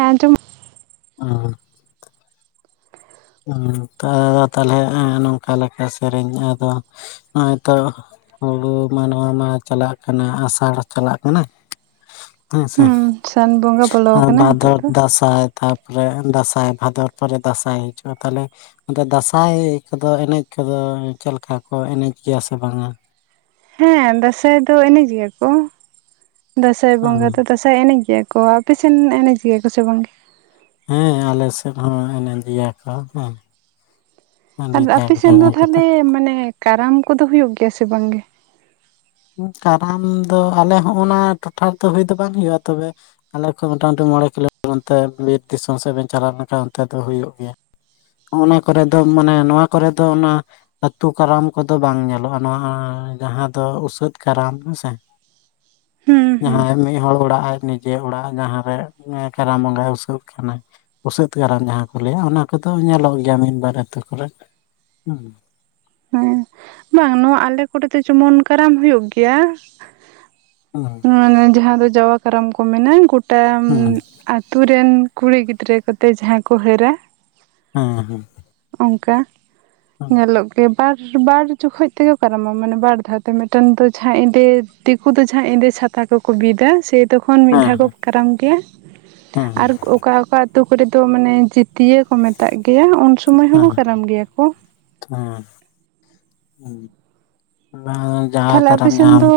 ᱟᱡᱚᱢ [inaudible] ᱦ ᱟᱫᱚ ᱛᱟᱦᱚᱞᱮ ᱱᱚᱝᱠᱟ ᱞᱮᱠᱟ ᱥᱮᱨᱮᱧ ᱟᱫᱚ ᱱᱚᱜᱼᱚᱸᱚᱭ ᱛᱳ ᱦᱩᱲᱩ ᱢᱟᱱᱣᱟ ᱢᱟ ᱪᱟᱞᱟᱜ ᱠᱟᱱᱟ ᱟᱥᱟᱲ ᱪᱟᱞᱟᱜ ᱠᱟᱱᱟ ᱾ ᱪ ᱥᱮ ᱦᱩᱸ ᱥᱟᱱ ᱵᱚᱸᱜᱟ ᱵᱚᱞᱚᱣᱟ ᱟᱠᱟᱱᱟ ᱱᱤᱛᱚᱜ ᱵᱷᱟᱫᱚᱨ ᱫᱚ ᱾ ᱫᱟᱸᱥᱟᱭ ᱛᱟᱯᱚᱨᱮ ᱫᱟᱸᱟᱭ ᱵᱷᱟᱫᱚᱨ ᱯᱚᱨᱮ ᱫᱟᱸᱟᱭ ᱦᱤᱡᱩᱜᱼᱟ ᱾ ᱛᱟᱦᱚᱞᱮ ᱫᱚ ᱫᱟᱸᱥᱟᱭ ᱠᱚᱫᱚ ᱮᱱᱮᱡ ᱠᱚᱫᱚ ᱪᱮᱫ ᱞᱮᱠᱟ ᱠᱚ ᱮᱱᱮᱡ ᱜᱮᱭᱟ ᱥᱮ ᱵᱟᱝᱟ? ᱦᱮᱸ ᱫᱟᱸᱟᱭ ᱫᱚ ᱮᱱᱮᱡ ᱜᱮᱭᱟ ᱠᱚ ᱫᱟᱸᱟᱭ ᱵᱚᱸᱜᱟ ᱫᱚ ᱫᱟᱸ ᱟ ᱮᱱᱮᱡ ᱜᱮᱭᱟ ᱠᱚ ᱟᱯᱮᱥᱮᱱ ᱮᱱᱮᱡ ᱜᱮᱭᱟ ᱠᱚ ᱥᱮ ᱵᱟᱝᱜᱮ? ᱦᱮᱸ ᱟᱞᱮ ᱥᱮᱫ ᱦᱚᱸ ᱮᱱᱮᱡ ᱫᱤᱭᱟ ᱠᱚ ᱦᱮᱸ ᱾ ᱟᱨ ᱟᱯᱮ ᱥᱮᱱ ᱫᱚ ᱛᱟᱦᱚᱸ ᱠᱟᱛᱮ ᱞᱮ ᱢᱟᱱᱮ ᱠᱟᱨᱟᱢ ᱠᱚᱫᱚ ᱦᱩᱭᱩᱜ ᱜᱮᱭᱟ ᱥᱮ ᱵᱟᱝ ᱜᱮ? ᱠᱟᱨᱟᱢ ᱫᱚ ᱟᱞᱮ ᱦᱚᱸᱜ ᱱᱟ ᱴᱚᱴᱷᱟ ᱨᱮᱫᱚ ᱦᱩᱭ ᱫᱚ ᱵᱟᱝ ᱦᱩᱭᱩᱜᱼᱟ ᱛᱚᱵᱮ ᱟᱞᱮ ᱠᱷᱚᱡ ᱢᱚᱴ ᱢᱩᱩᱴᱤ ᱢᱚᱬᱮ ᱠᱤᱞᱳᱢᱤᱴᱟᱨ ᱚᱱᱛᱮ ᱵᱤᱨ ᱫᱤᱥᱚᱢ ᱥᱮᱫ ᱵᱮᱱ ᱪᱟᱞᱟᱣ ᱞᱮᱱᱠᱷᱟᱱᱡ ᱚᱱᱛᱮ ᱫᱚ ᱦᱩᱭᱩᱜ ᱜᱮᱭᱟ ᱾ ᱚᱱᱟ ᱠᱚᱨᱮ ᱫᱚ ᱢᱟᱱᱮ ᱱᱚᱣᱟ ᱠᱚᱨᱮ ᱫᱚ ᱚᱱᱟ ᱟᱹᱛᱩ ᱠᱟᱨᱟᱢ ᱠᱚᱫᱚ ᱵᱟᱝ ᱧᱮᱞᱚᱜᱼᱟ ᱱᱚᱣᱟ ᱡᱟᱦᱟᱸ ᱫᱚ ᱩᱥ ᱥᱟᱹᱛ ᱠᱟᱨᱟᱢ ᱦᱮᱸᱥᱮ ᱦᱩᱸ ᱦᱩᱸ ᱡᱟᱦᱟᱸᱭ ᱢᱤᱫ ᱦᱚᱲᱚᱲ ᱚᱲᱟᱜ ᱟᱭ ᱱᱤᱡ ᱡᱮ ᱚᱲᱟᱜ ᱡᱟᱦᱟᱸ ᱨᱮ ᱠᱟᱨᱟᱢ ᱵᱚᱸᱜᱟᱭ ᱩᱥᱟᱹᱟᱹᱜ ᱠᱟᱱᱟᱭ ᱵᱥᱟᱹᱫ ᱠᱟᱨᱟᱢ ᱡᱟᱦᱟᱸ ᱠᱚ ᱞᱟᱹᱭᱟ ᱚᱱᱟ ᱠᱚᱫᱚ ᱧᱮᱞᱚᱜ ᱜᱮᱭᱟ ᱢᱤᱫ ᱵᱟᱨ ᱟᱹᱛᱩ ᱠᱚᱨᱮ ᱦᱮᱸ ᱾ ᱦᱮᱸ ᱵᱟᱝ ᱱᱚᱣᱟ ᱟᱞᱮ ᱠᱚᱨᱮ ᱫᱚ ᱡᱮᱢᱚᱱ ᱠᱟᱨᱟᱢ ᱦᱩᱭᱩᱜ ᱜᱮᱭᱟ ᱾ ᱦ ᱢᱟᱱᱮ ᱡᱟᱦᱟᱸ ᱫᱚ ᱡᱟᱣᱟ ᱠᱟᱨᱟᱢ ᱠᱚ ᱢᱮᱱᱟ ᱜᱚᱴᱟ ᱦᱩᱸ ᱟᱛᱳ ᱨᱮᱱ ᱠᱩᱲᱤ ᱜᱤᱫᱽᱨᱟᱹ ᱠᱚᱛᱮ ᱡᱟᱦᱟᱸ ᱠᱚ ᱦᱟᱹᱨᱟ᱾ ᱦᱮᱸᱻᱦᱮᱸᱻ᱾ ᱚᱝᱠᱟ ᱧᱮᱞᱚᱜ ᱜᱮ ᱵᱟᱨ ᱵᱟᱨ ᱪᱚᱠᱷᱚᱡ ᱛᱮᱠᱚ ᱠᱟᱨᱟᱢᱟ ᱢᱟᱱᱮ ᱵᱟᱨ ᱫᱷᱟᱣ ᱛᱮ ᱢᱤᱫᱴᱮᱱ ᱫᱚ ᱡᱟᱦᱟᱸᱭ ᱤᱸᱫᱮ ᱫᱤᱠᱩ ᱫᱚ ᱡᱟᱦᱟᱸᱭ ᱤᱸᱫᱮ ᱪᱷᱟᱛᱟ ᱠᱚ ᱠᱚ ᱵᱤᱫᱟ ᱥᱮ, ᱛᱚᱠᱷᱚᱱ ᱢᱤᱫ ᱫᱷᱟᱣ ᱠᱚ ᱦᱮᱸ ᱠᱟᱨᱟᱢ ᱜᱮᱭᱟ ᱦᱮᱸ ᱟᱨ ᱚᱠᱟ ᱚᱠᱟ ᱟᱛᱳ ᱠᱚᱨᱮ ᱫᱚ ᱢᱟᱱᱮ ᱡᱟᱹᱛᱤᱭᱟᱹ ᱠᱚ ᱢᱮᱛᱟᱜ ᱜᱮᱭᱟ ᱩᱱ ᱥᱩᱢᱟᱹᱭ ᱦᱚᱸᱠᱚ ᱠᱟᱨᱟᱢ ᱜᱮᱭᱟ ᱠᱚ ᱦᱩᱸ--᱾ ᱦᱮᱸᱻ᱾ ᱵᱟᱝ ᱡᱟᱦᱟᱸ ᱛᱟᱦᱞᱮ ᱟᱯᱮ ᱠᱟᱨᱟᱢ ᱥᱮᱱ ᱡᱟᱦᱟᱸᱟᱢ ᱫᱚ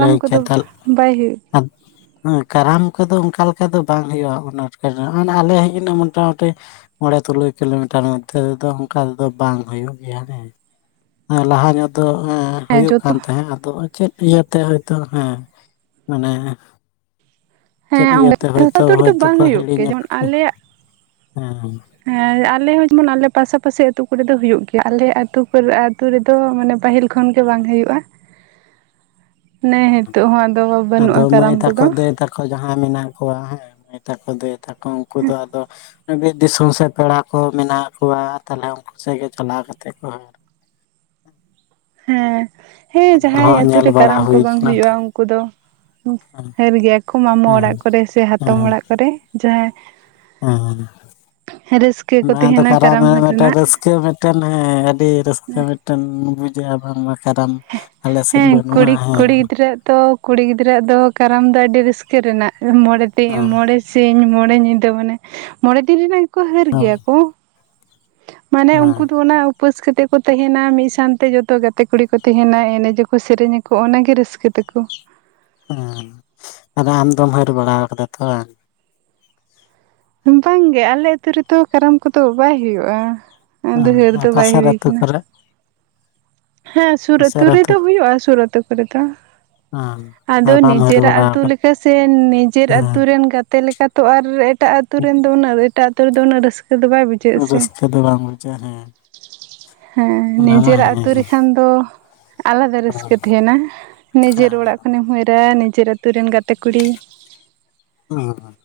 ᱞᱟᱹᱭ ᱠᱚᱫᱚ ᱠᱮᱫᱟ ᱵᱟᱭ ᱦᱩᱭᱩᱜ ᱦᱮ ᱠᱟᱨᱟᱢ ᱠᱚᱫᱚ ᱚᱱᱠᱟ ᱞᱮᱠᱟ ᱫᱚ ᱵᱟᱝ ᱦᱩᱭᱩᱜᱼᱟ, ᱩᱱᱟᱹᱟᱴᱠᱟ ᱫᱚ ᱟᱞᱮ ᱦᱮᱡ ᱮᱱᱟ ᱢᱚᱴᱟᱢᱩᱴᱤ ᱢᱚᱬᱮ ᱛᱩᱨᱩᱭ ᱠᱤᱞᱳᱢᱤᱴᱟᱨ ᱢᱚᱫᱽᱫᱷᱮ ᱨᱮᱫᱚ ᱚᱱᱠᱟ ᱛᱮᱫᱚ ᱵᱟᱝ ᱦᱩᱭᱩᱜ ᱜᱮᱭᱟ ᱦᱮᱸ ᱞᱟᱦᱟ ᱧᱚᱜ ᱫᱚ ᱦᱮᱸ ᱦᱩᱭᱩᱜ ᱠᱟᱱ ᱡᱚᱛᱚ ᱛᱟᱦᱮᱸᱜ ᱟᱫᱚ ᱪᱮᱫ ᱤᱭᱟᱹᱛᱮ ᱦᱚᱭᱛᱳ ᱦᱮᱸ ᱢᱟᱱᱮ ᱪᱮᱫ ᱦᱮᱸ ᱤᱭᱟᱹᱛᱮ ᱡᱚᱛᱚ ᱦᱳᱭᱛᱚ ᱟᱹᱛᱩ ᱨᱮᱫᱚ ᱦᱚᱭᱛᱳ ᱠᱚ ᱵᱟᱝ ᱦᱩᱭᱩᱜ ᱜᱮᱭᱟ ᱦᱤᱲᱤᱧᱟ ᱡᱮᱢᱚᱱ ᱟᱞᱮᱭᱟᱜ ᱦᱮᱸ ᱦᱮᱸ ᱟᱞᱮ ᱦᱚᱸ ᱡᱮᱢᱚᱱ ᱟᱞᱮ ᱯᱟᱥᱟ ᱯᱟᱥᱤ ᱟᱹᱛᱩ ᱠᱚᱨᱮ ᱫᱚ ᱦᱩᱭᱩᱜ ᱜᱮᱭᱟ ᱟᱞᱮ ᱟ ᱟᱹᱛᱩ ᱠᱚᱨᱮ ᱟᱹᱛᱩ ᱨᱮᱫᱚ ᱢᱟᱱᱮ ᱯᱟᱹᱦᱤᱞ ᱠᱷᱚᱱ ᱜᱮ ᱵᱟᱝ ᱦᱩᱭᱩᱜᱼᱟ᱾ ᱢᱟᱱᱮ ᱦᱮᱸᱛᱳᱜ ᱦᱚᱸ ᱟᱫᱚ ᱵᱟᱹᱱᱩᱜᱼᱟ ᱠᱟᱨᱟᱢ ᱠᱚᱫᱚ ᱠᱚ ᱡᱟᱦᱟᱸᱭ ᱢᱮᱱᱟᱜ ᱠᱚᱣᱟ ᱦᱮᱸ ᱢᱟᱹᱭ ᱛᱟᱠᱚ ᱫᱟᱹᱭ ᱛᱟᱠᱚ ᱩᱱᱠᱩ ᱫᱚ ᱟᱫᱚ ᱵᱤᱨ ᱫᱤᱥᱚᱢ ᱥᱮᱜ ᱯᱮᱲᱟ ᱠᱚ ᱢᱮᱱᱟᱜ ᱠᱚᱣᱟ, ᱛᱟᱦᱚᱞᱮ ᱩᱱᱠᱩ ᱥᱮᱜ ᱜᱮ ᱪᱟᱞᱟᱣ ᱠᱟᱛᱮᱜ ᱠᱚ ᱦ ᱦᱮᱸ ᱦᱮᱸ ᱧᱮᱞ ᱡᱟᱦᱟᱸᱭ ᱦᱚᱸ ᱟᱛᱳ ᱧᱮᱞ ᱨᱮ ᱵᱟᱲᱟ ᱠᱟᱨᱟᱢ ᱠᱚ ᱦᱩᱭ ᱵᱟᱝ ᱠᱟᱱᱟ ᱛᱚ ᱦᱩᱭᱩᱜᱼᱟ ᱩᱱᱠᱩ ᱫᱚ ᱦᱮᱨ ᱜᱮᱭᱟ ᱠᱚ ᱢᱟᱢᱳ ᱦᱮᱸ ᱚᱲᱟᱜ ᱠᱚᱨᱮ ᱥᱮ, ᱦᱟᱛᱚᱢ ᱚᱲᱟᱜ ᱠᱚᱨᱮ ᱡᱟᱸᱦᱟᱸᱟᱭ ᱦᱸ ᱠᱚ ᱚᱱᱟ ᱫᱚ ᱛᱟᱦᱮᱱᱟ ᱠᱟᱨᱟᱢ ᱨᱮᱱᱟᱜ ᱦᱟᱹᱨ ᱢᱤᱫᱴᱟᱝ ᱨᱟᱥᱠᱟᱹ ᱨᱟᱹᱥᱠᱟᱹᱟᱹᱰᱤ ᱨᱟᱹᱥᱠᱟᱹ ᱢᱤᱫ ᱵᱩᱡ ᱠᱟᱫᱟᱢ ᱢᱟ ᱠᱟᱨᱟᱢ ᱟᱞᱮ ᱥᱮᱫ ᱦᱮᱸ ᱵᱟᱹᱱᱩᱜᱼᱟ ᱠᱩᱲᱤ ᱦᱮᱸ ᱠᱩᱲᱤ ᱜᱤᱫᱽᱨᱟᱹᱣᱟᱜ ᱫᱚ ᱠᱩᱲᱤ ᱜᱤᱫᱽᱨᱟᱹᱣᱟᱜ ᱫᱚ ᱠᱟᱨᱟᱢ ᱫᱚ ᱟᱹᱰᱤ ᱨᱟᱹᱥᱠᱟᱹ ᱨᱮᱱᱟᱜ ᱢᱚᱬᱮ ᱛᱮ ᱦᱮᱸ ᱢᱚᱬᱮ ᱥᱤᱧ ᱢᱚᱬᱮ ᱧᱤᱫᱟᱹ ᱢᱟᱱᱮ ᱢᱚᱬᱮ ᱫᱤᱱ ᱨᱮᱱᱟᱜ ᱜᱮ ᱠᱚ ᱦᱟᱹᱨ ᱜᱮᱭᱟ ᱠᱚ᱾ ᱢᱟᱱᱮ ᱦᱮᱸ ᱩᱱᱠᱩ ᱫᱚ ᱚᱱᱟ ᱩᱯᱟᱹᱥ ᱠᱟᱛᱮ ᱠᱚ ᱛᱟᱦᱮᱱᱟ ᱢᱤᱫ ᱥᱟᱶᱛᱮ ᱡᱚᱛᱚ ᱜᱟᱛᱮ ᱠᱩᱲᱤ ᱠᱚ ᱛᱟᱦᱮᱸᱱᱟ ᱮᱱᱮᱡ ᱟᱠᱠᱚ ᱥᱮᱨᱮᱧ ᱟᱠᱚ ᱚᱱᱟᱜ ᱜᱮ ᱨᱟᱹᱥᱠᱟᱹ ᱛᱮᱠᱚ ᱟᱫᱚ ᱟᱢᱫᱚᱢ ᱦᱟᱹᱨ ᱵᱟᱲᱟ ᱠᱟᱫᱟ ᱛᱚ ᱵᱟᱝ? ᱵᱟᱝᱜᱮ ᱟᱞᱮ ᱟᱹᱛᱩ ᱨᱮᱫᱚ ᱠᱟᱨᱟᱢ ᱠᱚᱫᱚ ᱵᱟᱭ ᱦᱩᱭᱩᱜᱼᱟ, ᱟᱫᱚ ᱦᱟᱹᱨ ᱦᱮᱸ ᱫᱚ ᱵᱟᱭ ᱯᱟᱥᱮᱨ ᱦᱩᱭ ᱟᱹᱛᱩ ᱠᱟᱱᱟ ᱾ ᱠᱚᱨᱮ ᱦᱮᱸ ᱥᱩᱨ ᱟᱹᱛᱩ ᱨᱮᱫᱚ ᱦᱩᱭᱩᱜᱼᱟ ᱥᱩᱨ ᱟᱹᱛᱩ ᱠᱚᱨᱮ ᱫᱚ ᱾ ᱦᱩᱸ, ᱟᱫᱚ ᱱᱤᱡᱮᱨᱟᱜ ᱟᱹᱛᱩ ᱞᱮᱠᱟ ᱥᱮ ᱱᱤᱡᱮᱨ ᱟᱹᱛᱩ ᱦᱮᱸ ᱨᱮᱱ ᱜᱟᱛᱮ ᱞᱮᱠᱟ ᱛᱚ ᱟᱨ ᱮᱴᱟᱜ ᱟᱛᱩᱨᱱ ᱫᱚ ᱩᱱᱟᱜ ᱮᱴᱟᱜ ᱟᱛᱩ ᱨᱮᱫᱚ ᱩᱱᱟᱹᱜ ᱨᱟᱹᱥᱟᱹ ᱫᱚ ᱵᱟᱭ ᱵᱩᱡᱟ ᱾ ᱪᱮᱫᱟᱜ ᱥᱮ ᱨᱟᱹᱥᱠᱟᱹ ᱫᱚ ᱵᱟᱝ ᱵᱩᱡᱷᱟᱹᱜᱼᱟ ᱦᱮᱸ ᱦᱮᱸ ᱚᱱᱟ ᱢᱟ ᱱᱤᱡᱮᱨᱟᱜ ᱦᱮᱸ ᱦᱮᱸ ᱟᱹᱛᱩ ᱨᱮᱠᱷᱟᱱ ᱫᱚ ᱟᱞᱟᱫᱟ ᱨᱟᱹᱥᱠᱟᱹ ᱛᱮᱦᱮᱸᱱᱟ ᱱᱤᱡᱮᱨ ᱚᱲᱟᱜ ᱠᱷᱚᱱᱮᱢ ᱦᱟᱹᱨᱟ ᱱᱤᱡᱮᱨ ᱟᱹᱛᱩ ᱨᱮᱱ ᱜᱟᱛᱮ ᱠᱩᱲᱤ [unintelligible]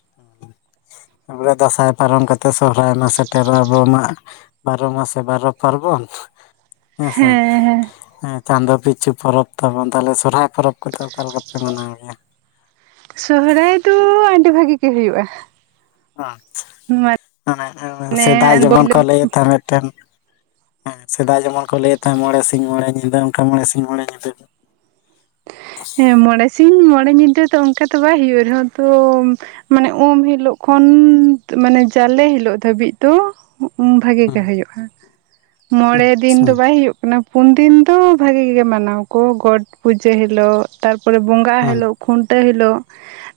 ᱛᱟᱯᱚᱨᱮ ᱫᱟᱸᱥᱟᱭ ᱯᱟᱨᱚᱢ ᱠᱟᱛᱮᱜ ᱥᱚᱦᱚᱨᱟᱭ ᱢᱟ ᱥᱮᱴᱮᱨᱚᱜᱼᱟ ᱾ ᱟᱵᱚ ᱢᱟ ᱵᱟᱨᱚ ᱢᱟᱥᱮ ᱵᱟᱨᱚ ᱯᱟᱨᱵᱚᱱ ᱦᱮᱸᱥᱮ ᱦᱮᱸ ᱦᱮᱸ ᱦᱮᱸ ᱪᱟᱸᱫᱚ ᱯᱤᱪᱷᱩ ᱯᱚᱨᱚᱵᱽ ᱛᱟᱵᱚᱱ ᱾ ᱛᱟᱦᱚᱞᱮ ᱥᱚᱨᱦᱟᱭ ᱯᱚᱨᱚᱵᱽ ᱠᱚᱫᱚ ᱚᱠᱟ ᱞᱮᱠᱟ ᱯᱮ ᱢᱟᱱᱟᱣ ᱜᱮᱭᱟ? ᱥᱚᱦᱚᱨᱟᱭ ᱫᱚ ᱟᱹᱰᱤ ᱵᱷᱟᱹᱜᱤ ᱜᱮ ᱦᱩᱭᱩᱜᱼᱟ ᱾ ᱟᱪᱪᱷᱟ ᱦᱟᱱᱮ ᱥᱮᱫᱟᱭ ᱢᱟᱱᱮ ᱡᱮᱢᱚᱱ ᱠᱚ ᱞᱟᱹᱭᱮᱫ ᱛᱟᱦᱮᱸ ᱢᱤᱫᱴᱮᱱ ᱦᱮᱸ ᱥᱮᱫᱟᱭ ᱡᱮᱢᱚᱱ ᱠᱚ ᱞᱟᱹᱭᱮᱜ ᱛᱟᱦᱮᱸ ᱢᱚᱬᱮ ᱥᱤᱧ ᱢᱚᱬᱮ ᱧᱤᱫᱟᱹ ᱚᱱᱠᱟ ᱢᱚᱬᱮ ᱥᱤᱧ ᱢᱚᱬᱮ ᱧᱤᱫᱟᱹ ᱦᱮᱸ ᱢᱚᱬᱮ ᱥᱤᱧ ᱢᱚᱲᱮ ᱧᱤᱫᱟᱹ ᱛᱚ ᱚᱱᱠᱟ ᱛᱚ ᱵᱟᱭ ᱦᱩᱭᱩᱜ ᱨᱮᱦᱚᱸ ᱛᱚ ᱢᱟᱱᱮ ᱩᱢ ᱦᱤᱞᱳᱜ ᱠᱷᱚᱱ ᱢᱟᱱᱮ ᱡᱟᱞᱮ ᱦᱤᱞᱳᱜ ᱫᱷᱟᱹᱵᱤᱡ ᱫᱚ ᱵᱷᱟᱹᱜᱤ ᱜᱮ ᱦᱩᱭᱩᱜᱼᱟ, ᱢᱚᱬᱮ ᱫᱤᱱ ᱫᱚ ᱵᱟᱭ ᱦᱩᱭᱩᱜ ᱚᱱᱟ ᱯᱩᱱ ᱫᱤᱱ ᱫᱚ ᱵᱷᱟᱹᱜᱤ ᱜᱮ ᱢᱟᱱᱟᱣ ᱟᱠᱚ ᱜᱚᱴ ᱯᱩᱡᱟᱹ ᱦᱤᱞᱳᱜ ᱛᱟᱨᱯᱚᱨᱮ ᱵᱚᱸᱜᱟᱜ ᱦᱤᱞᱳᱜ ᱾ ᱠᱷᱩᱱᱴᱟᱹᱣ ᱦᱤᱞᱳᱜ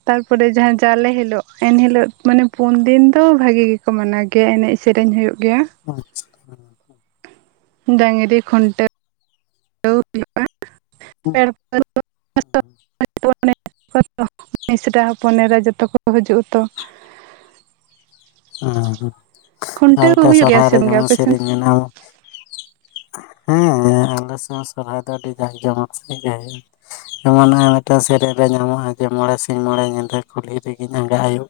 ᱛᱟᱨᱯᱚᱨᱮ ᱡᱟᱦᱟᱸ ᱡᱟᱞᱮ ᱦᱤᱞᱳᱜ ᱮᱱᱦᱤᱞᱳᱜ ᱢᱟᱱᱮ ᱯᱩᱱ ᱫᱤᱱ ᱫᱚ ᱵᱷᱟᱹᱜᱤ ᱜᱮ ᱾ ᱠᱚ ᱢᱟᱱᱟᱣ ᱜᱮᱭᱟ ᱮᱱᱮᱡ ᱥᱮᱨᱮᱧ ᱦᱩᱭᱩᱜ ᱜᱮᱭᱟ ᱾ ᱟᱸᱪᱪᱷᱟ ᱰᱟᱝᱨᱤ ᱠᱷᱩᱱᱴᱟᱹᱣ ᱦᱩᱭᱩᱜᱼᱟ ᱛᱟᱨ [unintelligible] [unintelligible] ᱢᱤᱥᱨᱟ ᱦᱚᱯᱚᱱᱮᱨᱟ ᱡᱷᱚᱛᱚ ᱠᱚ ᱦᱤᱡᱩᱜ ᱟᱛᱚ ᱚ ᱦᱩ ᱠᱷᱩᱱᱴᱟᱹᱣ ᱠᱚ ᱱᱮᱣᱛᱟ ᱦᱩᱭᱩᱜ ᱜᱮᱭᱟ ᱥᱚᱦᱚᱨᱟᱭ ᱥᱮ ᱨᱮ ᱵᱟᱝ ᱜᱮ ᱡᱮᱢᱚᱱ ᱟᱯᱮ ᱥᱮᱱ? ᱥᱮᱨᱮᱧ ᱢᱮᱱᱟᱜᱼᱟ ᱦᱮᱸ ᱟᱞᱮ ᱥᱮᱫ ᱥᱚᱨᱦᱟᱭ ᱫᱚ ᱟᱹᱰᱤ ᱡᱟᱸᱠ ᱡᱚᱢᱚᱠ ᱥᱟᱹᱦᱤᱡ ᱜᱮ ᱦᱩᱭᱩᱜᱼᱟ ᱾ ᱡᱮᱚᱱ ᱢᱤᱫᱴᱟᱝ ᱥᱮᱨᱮᱧ ᱨᱮ ᱧᱟᱢᱚᱜᱼᱟ ᱡᱮ ᱢᱚᱬᱮ ᱥᱤᱧ ᱢᱚᱬᱮ ᱧᱤᱫᱟᱹ ᱠᱩᱞᱦᱤ ᱨᱮᱜᱤᱧ ᱟᱸᱜᱟ ᱟᱹᱭᱩᱵ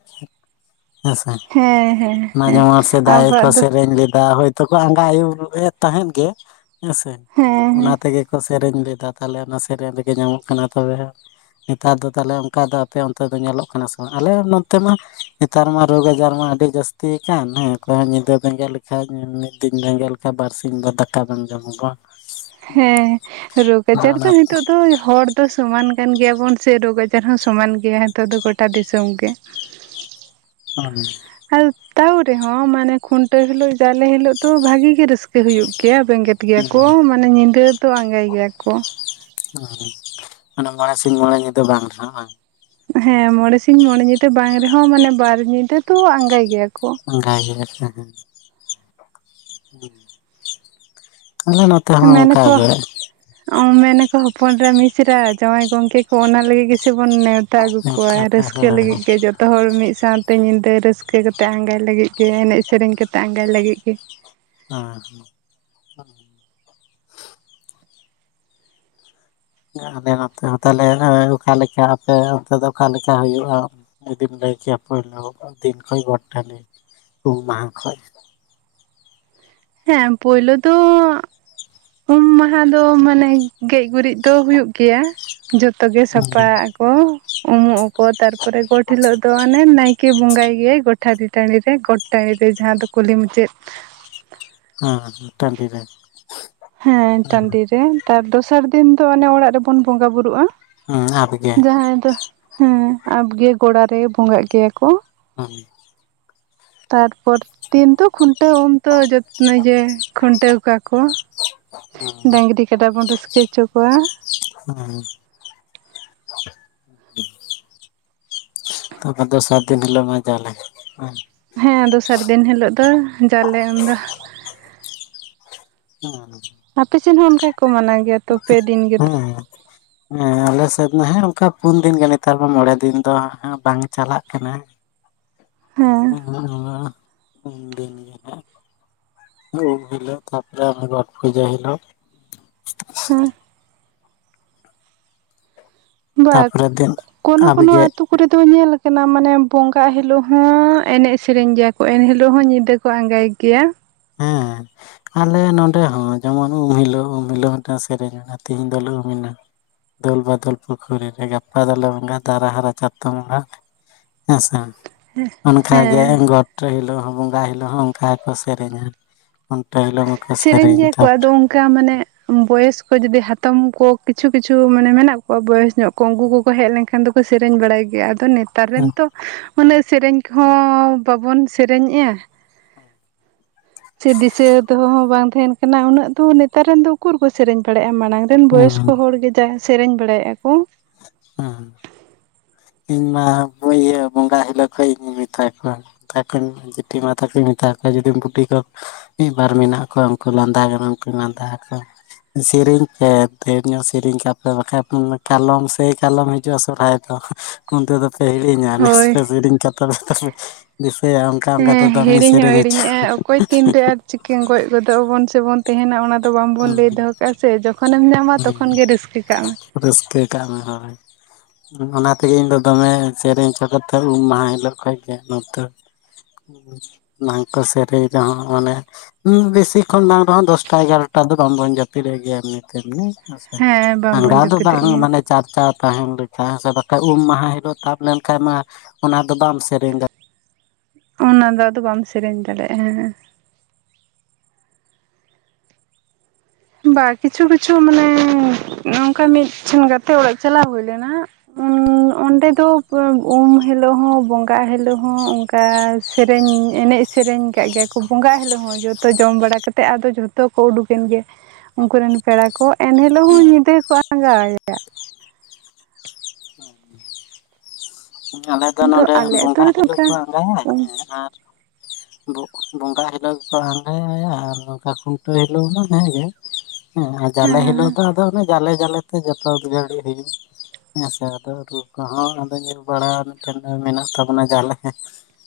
ᱦᱮᱸᱥᱮ ᱦᱮᱸ ᱦᱮᱸ ᱦᱮᱸ ᱚᱱᱮ ᱫᱚ ᱢᱟ ᱥᱮᱫᱟᱭ ᱨᱮᱠᱚ ᱟᱵᱚᱣᱟᱜ ᱫᱚ ᱥᱮᱨᱮᱧ ᱞᱮᱫᱟ ᱦᱳᱭ ᱛᱚᱠᱷᱚᱡ ᱚᱱᱠᱟ ᱟᱹᱭᱩᱨ ᱞᱮ ᱛᱟᱦᱮᱸᱫ ᱜᱮ ᱦᱮᱸᱥᱮ ᱚᱱᱟ ᱦᱮᱸ ᱛᱮᱜᱮ ᱠᱚ ᱥᱮᱨᱮᱧ ᱞᱮᱫᱟ ᱛᱟᱞᱦᱮ ᱚᱱᱟ ᱥᱮᱨᱮᱧ ᱨᱮᱜᱮ ᱧᱟᱢᱚᱜ ᱠᱟᱱᱟ ᱛᱚᱵᱮ ᱱᱮᱛᱟᱨ ᱫᱚ ᱛᱟᱞᱦᱮ ᱚᱱᱠᱟ ᱫᱚ ᱟᱯᱮ ᱚᱱᱛᱮ ᱫᱚ ᱧᱮᱞᱚᱜ ᱠᱟᱱᱟ ᱥᱮ ᱵᱟᱝ? ᱟᱞᱮ ᱱᱚᱛᱮ ᱢᱟ ᱱᱮᱛᱟᱨ ᱢᱟ ᱨᱳᱜᱽ ᱟᱡᱟᱨ ᱢᱟ ᱟᱹᱰᱤ ᱡᱟᱹᱥᱛᱤ ᱠᱟᱱ ᱦᱮᱸ ᱚᱠᱚᱭ ᱧᱤᱫᱟᱹ ᱵᱮᱸᱜᱮᱫ ᱞᱮᱠᱷᱟᱡ ᱢᱤᱫ ᱫᱤᱱ ᱵᱮᱸᱜᱮᱫ ᱞᱮᱠᱷᱟᱡ ᱵᱟᱨ ᱥᱤᱧ ᱫᱚ ᱫᱟᱠᱟ ᱵᱟᱝ ᱡᱚᱢᱚᱜᱚᱜᱼᱟ ᱾ ᱦᱮᱸ ᱨᱳᱜᱽ ᱟᱡᱟᱨ ᱟᱫᱚ ᱫᱚ ᱚᱱᱟ ᱦᱤᱛᱳᱜ ᱫᱚ ᱦᱚᱲ ᱡᱚᱛᱚ ᱥᱚᱢᱟᱱ ᱠᱟᱱ ᱜᱮᱭᱟᱵᱚᱱ ᱥᱮ ᱨᱳᱜᱽ ᱟᱡᱟᱨ ᱦᱚᱸ ᱥᱚᱢᱟᱱ ᱜᱮᱭᱟ ᱱᱮᱛᱟᱨ ᱫᱚ ᱜᱚᱴᱟ ᱫᱤᱥᱚᱢ ᱜᱮ ᱾ [inaudible] ᱟᱝ ᱟᱨ ᱛᱟᱣ ᱨᱮᱦᱚᱸ ᱢᱟᱱᱮ ᱠᱷᱩᱱᱴᱟᱹᱣ ᱦᱤᱞᱳᱜ, ᱡᱟᱞᱮ ᱦᱤᱞᱳᱜ ᱫᱚ ᱵᱷᱟᱹᱜᱤ ᱜᱮ ᱨᱟᱹᱥᱠᱟᱹ ᱦᱩᱭᱩᱜ ᱜᱮᱭᱟ ᱵᱮᱸᱜᱮᱫ ᱜᱮᱭᱟ ᱠᱚ ᱢᱟᱱᱮ ᱧᱤᱫᱟᱹ ᱫᱚ ᱟᱸᱜᱟᱭ ᱜᱮᱭᱟ ᱠᱚ ᱾ ᱚ ᱢᱟᱱᱮ ᱢᱚᱬᱮ ᱥᱤᱧ ᱢᱚᱬᱮ ᱧᱤᱫᱟᱹ ᱵᱟᱝ ᱦᱮ ᱵᱟᱝ ᱦᱮᱸ ᱢᱚᱬᱮ ᱥᱤᱧ ᱢᱚᱬᱮ ᱧᱤᱫᱟᱹ ᱵᱟᱝ ᱨᱮᱦᱚᱸ ᱢᱟᱱᱮ ᱵᱟᱨ ᱧᱤᱫᱟᱹ ᱫᱚ ᱟᱸᱜᱟᱭ ᱜᱮᱭᱟ ᱠᱚ ᱾ ᱟᱸᱜᱟᱭ ᱜᱮᱭᱟ ᱠᱚ ᱟᱞᱮ ᱱᱚᱛᱮ ᱦᱚᱸ ᱢᱮᱱᱟᱠᱚ ᱚᱱᱠᱟᱜᱮ ᱢᱮᱱᱟᱠᱚ ᱦᱚᱯᱚᱱᱨᱟ ᱢᱤᱥᱨᱟ ᱡᱟᱶᱟᱭ ᱜᱚᱝᱠᱮ ᱠᱚ ᱚᱱᱟ ᱞᱟᱹᱜᱤᱫ ᱜᱮ ᱛᱮᱵᱚᱱ ᱱᱮᱶᱛᱟ ᱟᱹᱜᱩ ᱠᱚᱣᱟ ᱨᱟᱹᱥᱠᱟᱹ ᱞᱟᱹᱜᱤᱫ ᱜᱮ ᱡᱚᱛ ᱡᱚᱛᱚ ᱦᱚᱲ ᱢᱤᱫ ᱥᱟᱶᱛᱮ ᱧᱤᱫᱟᱹ ᱨᱟᱹᱥᱠᱟᱹ ᱠᱟᱛᱮ ᱟᱸᱜᱟᱭ ᱞᱟᱹᱜᱤᱫ ᱜᱮ ᱮᱱᱮᱡ ᱥᱮᱨᱮᱧ ᱠᱟᱛᱮᱜ ᱟᱸᱜᱟᱭ ᱞᱟᱹᱜᱤᱫ ᱜᱮ ᱾ ᱚ ᱦᱮ ᱟᱞᱮ ᱱᱚᱛᱮ ᱦᱚᱸ ᱛᱟᱞᱮ ᱚᱠᱟᱞᱮᱠᱟ ᱟᱯᱮ ᱚᱱᱛᱮ ᱫᱚ ᱚᱠᱟᱞᱮᱠᱟ ᱦᱩᱭᱩᱜᱼᱟ? ᱡᱩᱫᱤᱢ ᱞᱟᱹᱭ ᱠᱮᱭᱟ ᱯᱳᱭᱞᱳ ᱫᱤᱱ ᱠᱷᱚᱡ ᱜᱚᱴ ᱴᱷᱟᱞᱮ ᱩᱢ ᱢᱟᱦᱟ ᱠᱷᱚᱡ ᱾ ᱦᱮᱸ ᱯᱳᱭᱞᱳ ᱫᱚ ᱩᱢ ᱢᱟᱦᱟ ᱫᱚ ᱢᱟᱱᱮ ᱜᱮᱡ ᱜᱩᱨᱤᱡ ᱫᱚ ᱦᱩᱭᱩᱜ ᱜᱮᱭᱟ ᱡᱚᱛᱚ ᱜᱮ ᱥᱟᱯᱟ ᱦᱮᱸ ᱠᱚ ᱩᱢᱩᱜ ᱟᱠᱚ ᱛᱟᱨᱯᱚᱨᱮ ᱜᱚᱴ ᱦᱤᱞᱚᱜ ᱫᱚ ᱟᱱᱮ ᱱᱟᱭᱠᱮ ᱵᱚᱸᱜᱟᱭ ᱜᱮᱭᱟᱭ ᱜᱚᱴᱟᱨᱤ ᱴᱟᱺᱰᱤ ᱨᱮ ᱜᱚᱴ ᱴᱟᱺᱰᱤ ᱨᱮ ᱡᱟᱦᱟᱸ ᱫᱚ ᱠᱩᱞᱤ ᱢᱩᱪᱟᱹᱫ ᱦᱩᱸ ᱴᱟᱺᱰᱤ ᱨᱮ ᱦᱮᱸ ᱴᱟᱸᱰᱤ ᱨᱮ ᱛᱟᱨ ᱫᱚᱥᱟᱨ ᱫᱤᱱ ᱫᱚ ᱚᱱᱮ ᱚᱲᱟᱜ ᱨᱮᱵᱚᱱ ᱵᱚᱸᱜᱟ ᱵᱩᱨᱩᱜ-ᱟ ᱟᱯᱜᱮ ᱡᱟᱦᱟᱸᱭ ᱫᱚ ᱦᱮᱸ ᱟᱵᱜᱮ ᱜᱚᱲᱟ ᱨᱮ ᱵᱚᱸᱜᱟᱜ ᱜᱮᱭᱟ ᱠᱚ ᱚ ᱛᱟᱨᱯᱚᱨ ᱫᱤᱱ ᱛᱚ ᱠᱷᱩᱱᱴᱟᱹᱣ ᱩᱱ ᱛᱚ ᱡᱚᱛᱚ ᱠᱷᱩᱱᱴᱟᱹᱣ ᱠᱚᱣᱟ ᱠᱚ ᱾ ᱰᱟᱝᱨᱤ ᱠᱟᱰᱟ ᱵᱚᱱ ᱨᱟᱹᱥᱠᱟᱹ ᱦᱚᱪᱚ ᱠᱚᱣᱟ ᱦᱩᱸ ᱛᱟᱯᱚᱨ ᱫᱚᱥᱟᱨ ᱫᱤᱱ ᱦᱤᱞᱳᱜ ᱢᱟ ᱡᱟᱞᱮ ᱦᱮᱸ ᱫᱚᱥᱟᱨ ᱫᱤᱱ ᱦᱤᱞᱳᱜ ᱫᱚ ᱡᱟᱞᱮ ᱩᱱ ᱫᱚ ᱦᱩᱸ ᱟᱯᱮᱥᱮᱫ ᱦᱚᱸ ᱚᱱᱠᱟ ᱜᱮᱠᱚ ᱢᱟᱱᱟ ᱜᱮᱭᱟ ᱛᱚ ᱯᱮ ᱫᱤᱱ ᱦᱮᱸ ᱜᱮᱛᱚ ᱦᱮᱸ ᱦᱮᱸ ᱟᱞᱮᱥᱮᱫ ᱢᱟ ᱦᱮᱸ ᱚᱱᱠᱟ ᱯᱩᱱ ᱫᱤᱱ ᱜᱮ ᱱᱮᱛᱟᱨ ᱢᱟ ᱢᱚᱬᱮ ᱫᱤᱱ ᱫᱚ ᱵᱟᱝ ᱪᱟᱞᱟᱜ ᱠᱟᱱᱟ ᱦᱮᱸ ᱱᱚᱜ ᱱᱚᱣᱟ ᱩᱱ ᱫᱤᱱ ᱜᱮ ᱦᱟᱸᱜ ᱩᱢ ᱦᱤᱞᱳ ᱛᱟᱯᱚᱨᱮ ᱟᱱᱮ ᱜᱚᱴ ᱯᱩᱡᱟ ᱦᱤᱞᱳ᱾ ᱦᱩᱸ ᱵᱟ ᱛᱟᱯᱚᱨᱮ ᱫᱤᱱ ᱠᱳᱱᱳ ᱠᱚᱱᱳ ᱟᱵᱜᱮ ᱟᱹᱛᱩ ᱠᱚᱨᱮ ᱫᱚ ᱧᱮᱞ ᱟᱠᱟᱱᱟ ᱢᱟᱱᱮ ᱵᱚᱸᱜᱟ ᱦᱤᱞᱳᱜ ᱦᱚᱸ ᱮᱱᱮᱡ ᱥᱮᱨᱮᱧ ᱜᱮᱭᱟ ᱠᱚ ᱮᱱ ᱦᱤᱞᱳ ᱦᱚᱸ ᱧᱤᱫᱟᱹ ᱠᱚ ᱟᱸᱜᱟᱭ ᱜᱮᱭᱟ᱾ ᱦᱮᱸ ᱟᱞᱮ ᱱᱚᱸᱰᱮ ᱦᱚᱸ ᱡᱮᱢᱚᱱ ᱩᱢ ᱦᱤᱞᱳᱜ ᱩᱢ ᱦᱤᱞᱳᱜ ᱢᱤᱫᱴᱟᱜ ᱥᱮᱨᱮᱧ ᱮᱱᱟ ᱛᱮᱦᱤᱧ ᱫᱚᱞᱮ ᱩᱢ ᱮᱱᱟ᱾ ᱫᱳᱞ ᱵᱟᱫᱳᱞ ᱯᱩᱠᱷᱩᱨᱤ ᱨᱮ ᱜᱟᱯᱟ ᱫᱚᱞᱮ ᱵᱚᱸᱜᱟ ᱫᱟᱨᱟ ᱦᱟᱨᱟ ᱪᱟᱛᱚᱢ ᱵᱚᱸᱜᱟ ᱦᱮᱸᱥᱮ? ᱚᱱᱠᱟᱜᱮ ᱦᱮᱸ ᱜᱚᱴ ᱦᱤᱞᱳᱜ ᱦᱚᱸ ᱵᱚᱸᱜᱟ ᱦᱤᱞᱳᱜ ᱦᱚᱸ ᱚᱱᱠᱟ ᱜᱮᱠᱚ ᱥᱮᱨᱮᱧᱼᱟ᱾ ᱠᱷᱚᱱᱴᱟ ᱦᱤᱞᱳᱜ ᱢᱟᱠᱚ ᱥᱮᱨᱮᱧ ᱜᱮᱭᱟ ᱠᱚ ᱛᱟᱯᱚᱨᱮ ᱟᱫᱚᱢ ᱚᱱᱠᱟ ᱢᱟᱱᱮ ᱵᱚᱭᱚᱥ ᱠᱚ ᱡᱩᱫᱤ ᱦᱟᱛᱚᱢ ᱠᱚ ᱠᱤᱪᱷᱩ ᱠᱤᱪᱷᱩ ᱢᱟᱱᱮ ᱢᱮᱱᱟᱜ ᱠᱚᱣᱟ ᱵᱚᱭᱮᱥ ᱧᱚᱜ ᱠᱚ᱾ ᱩᱱᱠᱩ ᱠᱚᱠᱚ ᱦᱮᱡ ᱞᱮᱱᱠᱷᱟᱱ ᱫᱚᱠᱚ ᱥᱮᱨᱮᱧ ᱵᱟᱲᱟᱭ ᱜᱮᱭᱟ ᱟᱫᱚ ᱱᱮ ᱱᱮᱛᱟᱨ ᱨᱮᱱ ᱛᱚ ᱩᱱᱟᱹᱜ ᱥᱮᱨᱮᱧ ᱠᱚᱦᱚᱸ ᱵᱟᱵᱚᱱ ᱥᱮᱨᱮᱧᱮᱜᱼᱟ᱾ ᱥᱮ ᱫᱤᱥᱟᱹ ᱛᱮ ᱦᱚᱸ ᱵᱟᱝ ᱛᱟᱦᱮᱱ ᱠᱟᱱᱟ ᱩᱱᱟᱹᱜ ᱫᱚ ᱱᱮᱛᱟᱨ ᱨᱮᱱ ᱫᱚ ᱩᱠᱩᱨ ᱠᱚ ᱥᱮᱨᱮᱧ ᱵᱟᱲᱟᱭᱮᱼᱟ ᱢᱟᱲᱟᱝ ᱚ ᱨᱮᱱ ᱦᱮᱸ ᱵᱚᱭᱚᱥᱠᱚ ᱦᱚᱲ ᱜᱮ ᱡᱟᱦᱟᱸ ᱥᱮᱨᱮᱧ ᱵᱟᱲᱟᱭᱮᱼᱟ ᱠᱚ᱾ ᱦᱩᱸ ᱤᱧ ᱢᱟ ᱤᱭᱟᱹ ᱵᱚᱸᱜᱟ ᱦᱤᱞᱳᱜ ᱠᱷᱚᱡ ᱤᱧ ᱢᱮᱛᱟ ᱠᱚᱣᱟ᱾ ᱢᱮᱛᱟ ᱠᱩᱣᱟᱧ ᱡᱤᱴᱷᱤ ᱢᱟ ᱛᱟᱠᱚᱧ ᱢᱮᱛᱟ ᱠᱚᱣᱟ ᱡᱩᱫᱤᱢ ᱵᱩᱰᱤ ᱜᱚ ᱢᱤᱫᱵᱟᱨ ᱢᱮᱱᱟᱜ ᱠᱚᱣᱟ ᱩᱱᱠᱩ ᱞᱟᱸᱫᱟ ᱜᱟᱱᱚᱜ ᱩᱱᱠᱩ ᱞᱟᱸᱫᱟ ᱟᱠᱚᱣᱟ᱾ ᱥᱮᱨᱮᱤᱧ ᱯᱮ ᱫᱷᱟᱹᱨ ᱧᱚᱜ ᱥᱮᱨᱮᱧ ᱠᱟᱜ ᱯᱮ ᱵᱟᱠᱷᱟᱡ ᱠᱟᱞᱚᱢ ᱥᱮᱭ ᱠᱟᱞᱚᱢ ᱦᱤᱡᱩᱜᱼᱟ ᱥᱚᱦᱚᱨᱟᱭ ᱫᱚ᱾ ᱩᱱ ᱛᱮᱫᱚ ᱯᱮ ᱦᱤᱲᱤᱧᱟ ᱦᱳᱭ ᱱᱮᱥᱯᱮ ᱥᱮᱨᱮᱧ ᱠᱟ ᱠᱟᱛᱟ ᱯᱮ [unintelligible] ᱫᱤᱥᱟᱹᱭᱟ ᱚᱱᱠᱟ ᱚᱱᱠᱟᱛᱮ ᱦᱮᱸ ᱫᱚᱢᱮ ᱥᱮᱨᱮᱧ ᱦᱚᱪᱚ ᱪᱤᱠᱟᱹᱭᱟᱢ ᱜᱚᱡ ᱜᱚᱫᱚᱜ ᱟᱵᱚᱱ ᱥᱮᱵᱚᱱ ᱛᱟᱦᱮᱱᱟ ᱚᱱᱟ ᱛᱚ ᱵᱟᱝᱵᱚᱱ ᱞᱟᱹᱭ ᱦᱩᱸ ᱫᱚᱦᱚ ᱠᱟᱜᱼᱟ ᱥᱮ ᱡᱚᱠᱷᱚᱱᱮᱢ ᱧᱟᱢᱟ ᱛᱚᱠᱷᱚᱱ ᱜᱮ ᱨᱟᱹᱥᱠᱟᱹ ᱠᱟᱜ ᱢᱮ᱾ ᱨᱟᱹᱥᱠᱟᱹ ᱠᱟᱸᱜ ᱢᱮ ᱦᱳᱭ᱾ ᱚᱱᱟ ᱛᱮᱜᱮ ᱤᱧ ᱫᱚ ᱫᱚᱢᱮ ᱥᱮᱨᱮᱧ ᱚᱪᱚ ᱠᱟᱛᱮ ᱩᱢ ᱢᱟᱦᱟ ᱦᱤᱞᱳᱜ ᱠᱷᱚᱡ ᱜᱮ [unintelligible] [inaudible] ᱵᱟᱝ ᱠᱚ ᱥᱮᱨᱮᱧ ᱨᱮᱦᱚᱸ ᱢᱟᱱᱮ ᱵᱮᱥᱤ ᱠᱷᱚᱱ ᱵᱟᱝ ᱨᱮᱦᱚᱸ ᱫᱚᱥᱴᱟ ᱮᱜᱟᱨᱚᱴᱟ᱾ ᱱᱮᱛᱟᱨ ᱫᱚ ᱵᱟᱝᱵᱚᱱ ᱡᱟᱹᱯᱤᱫ ᱮᱫ ᱜᱮᱭᱟ ᱮᱢᱱᱤ ᱛᱮᱢᱱᱤ ᱦᱮᱸ ᱥᱮ ᱦᱮᱸ ᱟᱸᱜᱟ ᱵᱟᱝᱵᱚᱱ ᱫᱚ ᱡᱟᱹᱯᱤᱫᱮᱜ ᱵᱟᱝ ᱜᱮᱭᱟ ᱢᱟᱱᱮ ᱪᱟᱨᱪᱟᱣ ᱛᱟᱦᱮᱱ ᱞᱮᱠᱟ ᱦᱮᱸ ᱥᱮ ᱵᱟᱠᱷᱟᱱ ᱩᱢ ᱢᱟᱦᱟ ᱦᱤᱞᱳᱜ ᱛᱟᱵ ᱞᱮᱱᱠᱷᱟᱱ ᱢᱟ ᱚᱱᱟ ᱫᱚ ᱵᱟᱢ ᱥᱮᱨᱮᱧ ᱫᱟᱲᱮᱭᱟᱜᱼᱟ᱾ ᱚᱱᱟ ᱫᱚ ᱟᱫᱚ ᱵᱟᱢ ᱥᱮᱨᱮᱧ ᱫᱟᱲᱮᱜᱼᱟ ᱦᱮᱸ ᱦᱮᱸ᱾ ᱵᱟ ᱠᱤᱪᱷᱩ ᱠᱤᱪᱷᱩ ᱢᱟᱱᱮ ᱱᱚᱝᱠᱟ ᱢᱤᱫ ᱴᱷᱮᱱ ᱜᱟᱛᱮ ᱚᱲᱟᱜ ᱪᱟᱞᱟᱣ ᱦᱩᱭ ᱞᱮᱱᱟ᱾ ᱩᱻ ᱚᱸᱰᱮ ᱫᱚ ᱩᱢ ᱦᱤᱞᱟᱹᱜ ᱦᱚᱸ ᱵᱚᱸᱜᱟᱜ ᱦᱤᱞᱟᱹᱜ ᱦᱚᱸ ᱚᱱᱠᱟ ᱠᱟ ᱥᱮᱨᱮᱧ ᱮᱱᱮᱡ ᱥᱮᱨᱮᱧ ᱟᱠᱟᱜ ᱜᱮᱭᱟ ᱠᱚ ᱵᱚᱸᱜᱟ ᱦᱤᱞᱳᱜ ᱦᱚᱸ ᱡᱚᱛᱚ ᱡᱚᱢ ᱵᱟᱲᱟ ᱠᱟᱛᱮ ᱟᱫᱚ ᱡᱚᱛᱚ ᱛᱚ ᱠᱚ ᱩᱰᱩᱠᱮᱱ ᱜᱮ ᱩᱱᱠᱩ ᱨᱮᱱ ᱯᱮᱲᱟ ᱠᱚ ᱮᱱᱦᱤᱞᱚᱜ ᱦᱚᱸ ᱫᱟᱲᱮᱭᱟᱜᱼᱟ ᱧᱤᱫᱟᱹ ᱠᱚ ᱟᱸᱜᱟᱭᱟ [inaudible] ᱟᱞᱮ ᱫᱚ ᱟᱫᱚ ᱱᱚᱸᱰᱮ ᱟᱞᱮ ᱟᱹᱛᱩ ᱵᱚᱸᱜᱟ ᱨᱮᱫᱚ ᱦᱤᱞᱳᱜ ᱚᱱᱠᱟ ᱠᱚ ᱟᱸᱜᱟᱭᱟ ᱩᱢ ᱦᱮᱸ ᱟᱨ ᱵᱚ ᱵᱚᱸᱜᱟ ᱦᱤᱞᱳᱜ ᱜᱮ ᱠᱚ ᱟᱸᱜᱟᱭᱟ ᱟᱨ ᱱᱚᱝᱠᱟ ᱠᱷᱩᱱᱴᱟᱹᱣ ᱦᱤᱞᱳᱜ ᱢᱟ ᱦᱮᱸᱜᱮ ᱦᱮᱸ ᱡᱟᱞᱮ ᱦᱤᱞᱳᱜ ᱫᱚ ᱟᱫᱚ ᱚᱱᱮ ᱡᱟᱞᱮ ᱡᱟᱞᱮ ᱛᱮ ᱡᱚᱛᱚ ᱜᱷᱟᱹᱲᱤᱡ ᱦᱩᱭᱩᱜ ᱦᱮᱸ ᱥᱮ ᱟᱫᱚ ᱨᱩ ᱠᱚᱦᱚᱸ ᱟᱫᱚ ᱧᱮᱞ ᱯᱟᱲᱦᱟᱣ ᱢᱤᱫᱴᱮᱱ ᱢᱮᱱᱟᱜ ᱛᱟᱵᱚᱱᱟ ᱡᱟᱦᱟ ᱞᱮᱠᱟ᱾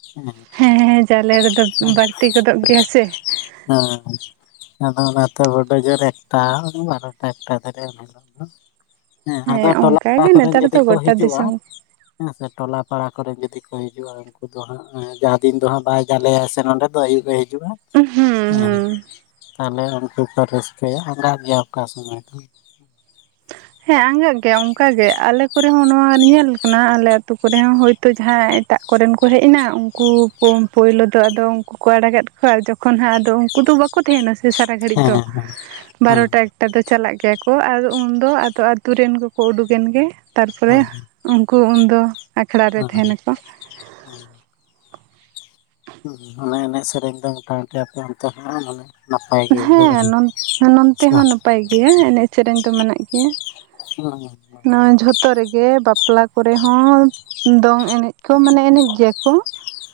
ᱦᱮᱸ ᱦᱮᱸ ᱦᱮᱸ ᱡᱟᱞᱮ ᱨᱮᱫᱚ ᱵᱟᱹᱲᱛᱤ ᱜᱚᱫᱚᱜ ᱜᱮᱭᱟ ᱥᱮ ᱦᱮᱸ ᱟᱫᱚ ᱚᱱᱟᱛᱮ ᱵᱚᱰᱚ ᱡᱳᱨ ᱮᱠᱴᱟ ᱵᱟᱨᱚᱴᱟ ᱮᱠᱴᱟ ᱫᱟᱷᱟᱨᱤ ᱩᱱ ᱦᱤᱞᱳᱜ ᱫᱚ᱾ ᱦᱮᱸ ᱟᱫᱚ ᱴᱚᱞᱟ ᱚᱱᱠᱟᱜᱮ ᱯᱟᱲᱟ ᱠᱚ ᱨᱮᱱ ᱱᱮᱛᱟᱨ ᱡᱩᱫᱤ ᱫᱚ ᱠᱚ ᱜᱚᱴᱟ ᱦᱤᱡᱩᱜᱼᱟ ᱫᱤᱥᱚᱢ ᱦᱮᱸ ᱥᱮ ᱴᱚᱞᱟ ᱯᱟᱲᱟ ᱠᱚᱨᱮ ᱡᱩᱫᱤ ᱠᱚ ᱦᱤᱡᱩᱜᱼᱟ ᱩᱱᱠᱩ ᱫᱚ ᱦᱟᱸᱜ ᱡᱟᱦᱟᱸ ᱫᱤᱱ ᱫᱚ ᱦᱟᱸᱜ ᱵᱟᱭ ᱡᱟᱞᱮᱭᱟ ᱥᱮ ᱱᱚᱰᱮ ᱫᱚ ᱟᱭᱩᱵ ᱮ ᱦᱤᱡᱩᱜᱼᱟ ᱦᱩᱸ ᱦᱩᱸ ᱛᱟᱦᱞᱮ ᱩᱱᱠᱩ ᱠᱚ ᱨᱟᱹᱥᱠᱟᱹᱭᱟ ᱟᱸᱜᱟᱽ ᱜᱮᱭᱟ ᱚᱠᱟ ᱥᱩᱢᱚᱭ ᱫᱚ ᱦᱮᱸ ᱟᱸᱜᱟᱜ ᱜᱮᱭᱟ ᱚᱱᱠᱟ ᱜᱮ ᱟᱞᱮ ᱠᱚᱨᱮ ᱦᱚᱸ ᱱᱚᱣᱟ ᱧᱮᱞ ᱠᱟᱱᱟ ᱟᱞᱮ ᱟᱹᱛᱩ ᱠᱚ ᱨᱮ ᱦᱚᱸ ᱦᱳᱭᱛᱳ ᱡᱟᱦᱟᱸ ᱮᱴᱟᱜ ᱠᱚ ᱨᱮᱱ ᱠᱚ ᱦᱮᱡ ᱮᱱᱟ ᱩᱱᱠᱩ ᱠᱳ ᱯᱳᱭᱞᱳ ᱫᱚ ᱟᱫᱚ ᱩᱱᱠᱩ ᱠᱚ ᱟᱲᱟᱜᱟᱫ ᱠᱚᱣᱟ ᱡᱚᱠᱷᱚᱱ ᱦᱟᱸᱜ ᱟᱫᱚ ᱩᱱᱠᱩ ᱫᱚ ᱵᱟᱠ ᱠᱚ ᱛᱟᱦᱮᱱᱟ ᱥᱮ ᱥᱟᱨᱟ ᱜᱷᱟᱹᱲᱤᱡ ᱫᱚ ᱦᱮᱸ ᱵᱟᱨᱚᱴᱟ ᱮᱴᱟ ᱫᱚ ᱪᱟᱞᱟᱜ ᱜᱮᱭᱟ ᱠᱚ ᱟᱨ ᱩᱱᱫᱚ ᱟᱫᱚ ᱟᱛᱳ ᱨᱮᱱ ᱠᱚᱠᱚ ᱩᱰᱩᱠ ᱮᱱ ᱜᱮ ᱦᱮᱸ ᱦᱮᱸ ᱛᱟᱨᱯᱚᱨᱮ ᱩᱱᱠᱩ ᱩᱱᱫᱚ ᱟᱠᱷᱲᱟ ᱨᱮ ᱦᱮᱸ ᱛᱟᱦᱮᱱᱟᱠᱚ ᱦᱮᱸ ᱢᱟᱱᱮ ᱮᱱᱮᱡ ᱥᱮᱨᱮᱧ ᱫᱚ ᱢᱚᱴᱟᱢᱩᱴᱤ ᱟᱯᱮ ᱚᱱᱛᱮ ᱠᱷᱚᱱᱟᱜ ᱦᱚᱸ ᱢᱟᱱᱮ ᱱᱟᱯᱟᱭ ᱜᱮ ᱦᱮᱸ ᱱᱚᱱ ᱱᱚᱱᱛᱮ ᱦᱚᱸ ᱱᱟᱯᱟᱭ ᱜᱮᱭᱟ ᱮᱱᱮᱡ ᱥᱮᱨᱮᱧ ᱫᱚ ᱢᱮᱱᱟᱜ ᱜᱮᱭᱟ ᱱᱚᱣᱟ ᱡᱚᱛ ᱛᱚ ᱨᱮᱜᱮ ᱵᱟᱯᱞᱟ ᱠᱚᱨᱮ ᱦᱚᱸ ᱫᱚᱝ ᱮᱱᱮᱡ ᱠᱚ ᱢᱟᱱᱮ ᱮᱱᱮᱡ ᱜᱮᱭᱟ ᱠᱚ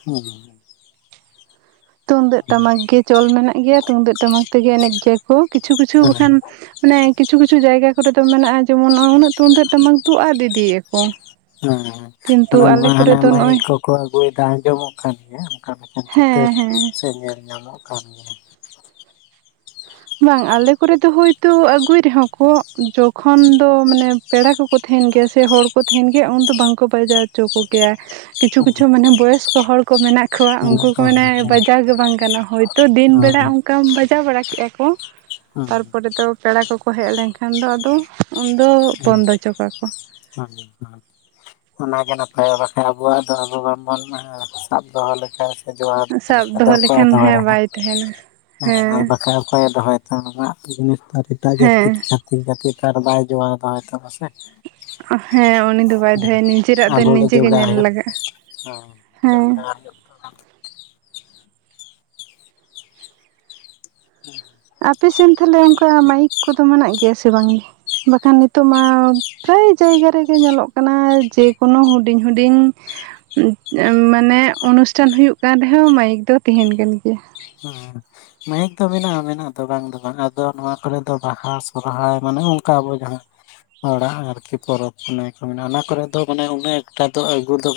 [unintelligible] ᱛᱩᱢᱫᱟᱹᱜ ᱴᱟᱢᱟᱠ ᱜᱮ ᱪᱚᱞ ᱢᱮᱱᱟᱜ ᱜᱮᱭᱟ ᱛᱩᱢᱫᱟᱹᱜ ᱴᱟᱢᱟᱠ ᱛᱮᱜᱮ ᱮᱱᱮᱡ ᱜᱮᱭᱟ ᱠᱚ ᱠᱤᱪᱷᱩ ᱠᱤᱪᱷᱩ ᱦᱮᱸ ᱵᱟᱠᱷᱟᱱ ᱢᱟᱱᱮ ᱠᱤᱪᱷᱩ ᱠᱤᱪᱷᱩ ᱡᱟᱭᱜᱟ ᱠᱚᱨᱮ ᱫᱚ ᱢᱮᱱᱟᱜᱼᱟ ᱡᱮᱢᱚᱱ ᱩᱱᱟᱹᱜ ᱛᱩᱢᱫᱟᱹᱜ ᱴᱟᱢᱟᱠ [unintelligible] ᱠᱚ ᱠᱤᱱᱛᱩ ᱟᱞᱮ ᱠᱚᱨᱮ ᱫᱚ ᱱᱚᱜᱼᱚᱭ ᱠᱚ ᱟᱹᱜᱩᱭ ᱮᱫᱟ ᱟᱸᱡᱚᱢᱚᱜ ᱠᱟᱱ ᱜᱮᱭᱟ᱾ ᱚᱱᱠᱟ ᱞᱮᱠᱟᱱ ᱪᱤᱛᱟᱹᱨ ᱦᱮᱸ ᱦᱮᱸ ᱥᱮ ᱧᱮᱞ ᱧᱟᱢᱚᱜ ᱠᱟᱱ ᱜᱮᱭᱟ᱾ ᱵᱟᱝ ᱟᱞᱮ ᱠᱚᱨᱮ ᱫᱚ ᱦᱳᱭᱛᱳ ᱟᱹᱜᱩᱭ ᱨᱮᱦᱚᱸ ᱠᱚ ᱡᱚᱠᱷᱚᱱ ᱫᱚ ᱢᱟᱱᱮ ᱯᱮᱲᱟ ᱠᱚᱠᱚ ᱛᱟᱦᱮᱱ ᱜᱮᱭᱟ ᱥᱮ ᱦᱚᱲ ᱠᱚ ᱛᱟᱦᱮᱱ ᱜᱮᱭᱟ ᱩᱱ ᱫᱚ ᱵᱟᱝ ᱠᱚ ᱵᱟᱡᱟᱣ ᱦᱚᱪᱚ ᱠᱚᱜᱮᱭᱟ ᱠᱤᱪᱷᱩ ᱠᱤᱪᱷᱩ ᱢᱟᱱᱮ ᱵᱚᱭᱚᱥᱠᱚ ᱦᱚᱲ ᱠᱚ ᱢᱮᱱᱟᱜ ᱠᱚᱣᱟ ᱩᱱᱠᱩ ᱠᱚ ᱢᱮᱱᱟ ᱵᱟᱡᱟᱣ ᱜᱮ ᱵᱟᱝ ᱜᱟᱱᱟᱜ-ᱟ ᱦᱚᱭᱛᱳ ᱫᱤᱱ ᱵᱮᱲᱟ ᱚᱱᱠᱟᱢ ᱵᱟᱡᱟᱣ ᱵᱟᱲᱟ ᱠᱮᱫᱼᱟ ᱠᱚ ᱛᱟᱨᱯᱚᱨᱮ ᱫᱚ ᱯᱮᱲᱟ ᱠᱚᱠᱚ ᱦᱮᱡ ᱞᱮᱱᱠᱷᱟᱱ ᱫᱚ ᱟᱫᱚ ᱩᱱᱫᱚ ᱦᱮᱸ ᱵᱚᱱᱫᱚ ᱦᱚᱪᱚ ᱠᱟᱜᱼᱟ ᱠᱚ ᱦᱮᱸ ᱚᱱᱟ ᱜᱮ ᱱᱟᱯᱟᱭᱚᱜ-ᱟ ᱵᱟᱠᱷᱟᱡ ᱟᱵᱚᱣᱟᱜ ᱫᱚ ᱟᱵᱚ ᱵᱟᱝ ᱵᱚᱱ ᱥᱟᱵ ᱫᱚᱦᱚᱸ ᱞᱮᱠᱟᱡ [unintelligible] ᱥᱟᱵ ᱫᱚ ᱫᱚᱦᱚ ᱚᱠᱚᱭᱮ ᱞᱮᱠᱷᱟᱱ ᱦᱮᱸ ᱫᱚᱦᱚᱭᱟ ᱵᱟᱭ ᱛᱟᱦᱮᱱᱟ ᱦᱮᱸ ᱟᱨ ᱵᱟᱠᱷᱟᱡ ᱚᱠᱚᱭᱮ ᱫᱚᱦᱚᱭ ᱱᱮᱛᱟᱨᱟᱜ ᱡᱤᱱᱤᱥ ᱮᱴᱟᱜ ᱦᱮᱸ ᱡᱟᱹᱛᱤ ᱪᱷᱟᱛᱤᱠ ᱡᱟᱹᱛᱤ ᱛᱚ ᱟᱨ ᱵᱟᱭ ᱡᱳᱣᱟᱣ ᱫᱚᱦᱚᱭ ᱛᱟᱢᱟ ᱥᱮ ᱦᱮᱸ ᱩᱱᱤ ᱫᱚ ᱵᱟᱭ ᱫᱚ ᱦᱚᱭᱟ ᱱᱤᱡᱮᱨᱟᱜ ᱫᱚ ᱟᱵᱚᱜᱮ ᱱᱤᱡᱮ ᱜᱮ ᱡᱚᱜᱟᱣ ᱧᱮᱞ ᱦᱩᱭᱩᱜ ᱞᱟᱜᱟᱜᱼᱟ ᱦᱮᱸ ᱦᱮᱸ [unintelligible] [inaudible] ᱟᱯᱮ ᱥᱮᱫ ᱛᱟᱦᱚᱞᱮ ᱚᱱᱠᱟ ᱢᱟᱭᱤᱠ ᱠᱚᱫᱚ ᱢᱮᱱᱟᱜ ᱜᱮᱭᱟ ᱥᱮ ᱵᱟᱝ ᱵᱟᱠᱷᱟᱱ ᱱᱤᱛᱚᱜ ᱢᱟ ᱯᱨᱟᱭ ᱡᱟᱭᱜᱟ ᱨᱮᱜᱮ ᱧᱮᱞᱚᱜ ᱠᱟᱱᱟ ᱡᱮᱠᱳᱱᱳ ᱦᱩᱰᱤᱧ ᱦᱩᱰᱤᱧ ᱢᱟᱱᱮ ᱚᱱᱩᱥᱴᱷᱟᱱ ᱦᱩᱭᱩᱜ ᱠᱟᱱ ᱨᱮᱦᱚᱸ ᱢᱟᱭᱤᱠ ᱫᱚ ᱛᱟᱦᱮᱟᱸᱱ ᱠᱟᱱ ᱜᱮᱭᱟ᱾ ᱦᱮᱸ ᱢᱟᱭᱤᱠ ᱫᱚ ᱢᱮᱱᱟᱜᱼᱟ ᱢᱮᱱᱟᱜ ᱫᱚ ᱵᱟᱝ ᱫᱚ ᱵᱟᱝ ᱟᱫᱚ ᱱᱚᱣᱟ ᱠᱚᱨᱮ ᱫᱚ ᱵᱟᱦᱟ ᱥᱚᱦᱨᱟᱭ ᱢᱟᱱᱮ ᱚᱱᱠᱟ ᱟᱵᱚ ᱡᱟᱦᱟᱸ ᱦᱚᱲᱟᱜ ᱟᱨᱠᱤ ᱯᱚᱨᱚᱵᱽ ᱯᱩᱱᱟᱹᱭ ᱠᱚ ᱢᱮᱱᱟᱜᱼᱟ ᱚᱱᱟ ᱠᱚᱨᱮ ᱫᱚ ᱢᱟᱱᱮ ᱩᱱᱟᱹᱜ ᱮᱠᱴᱟ ᱫᱚ ᱟᱹᱜᱩ ᱫᱚ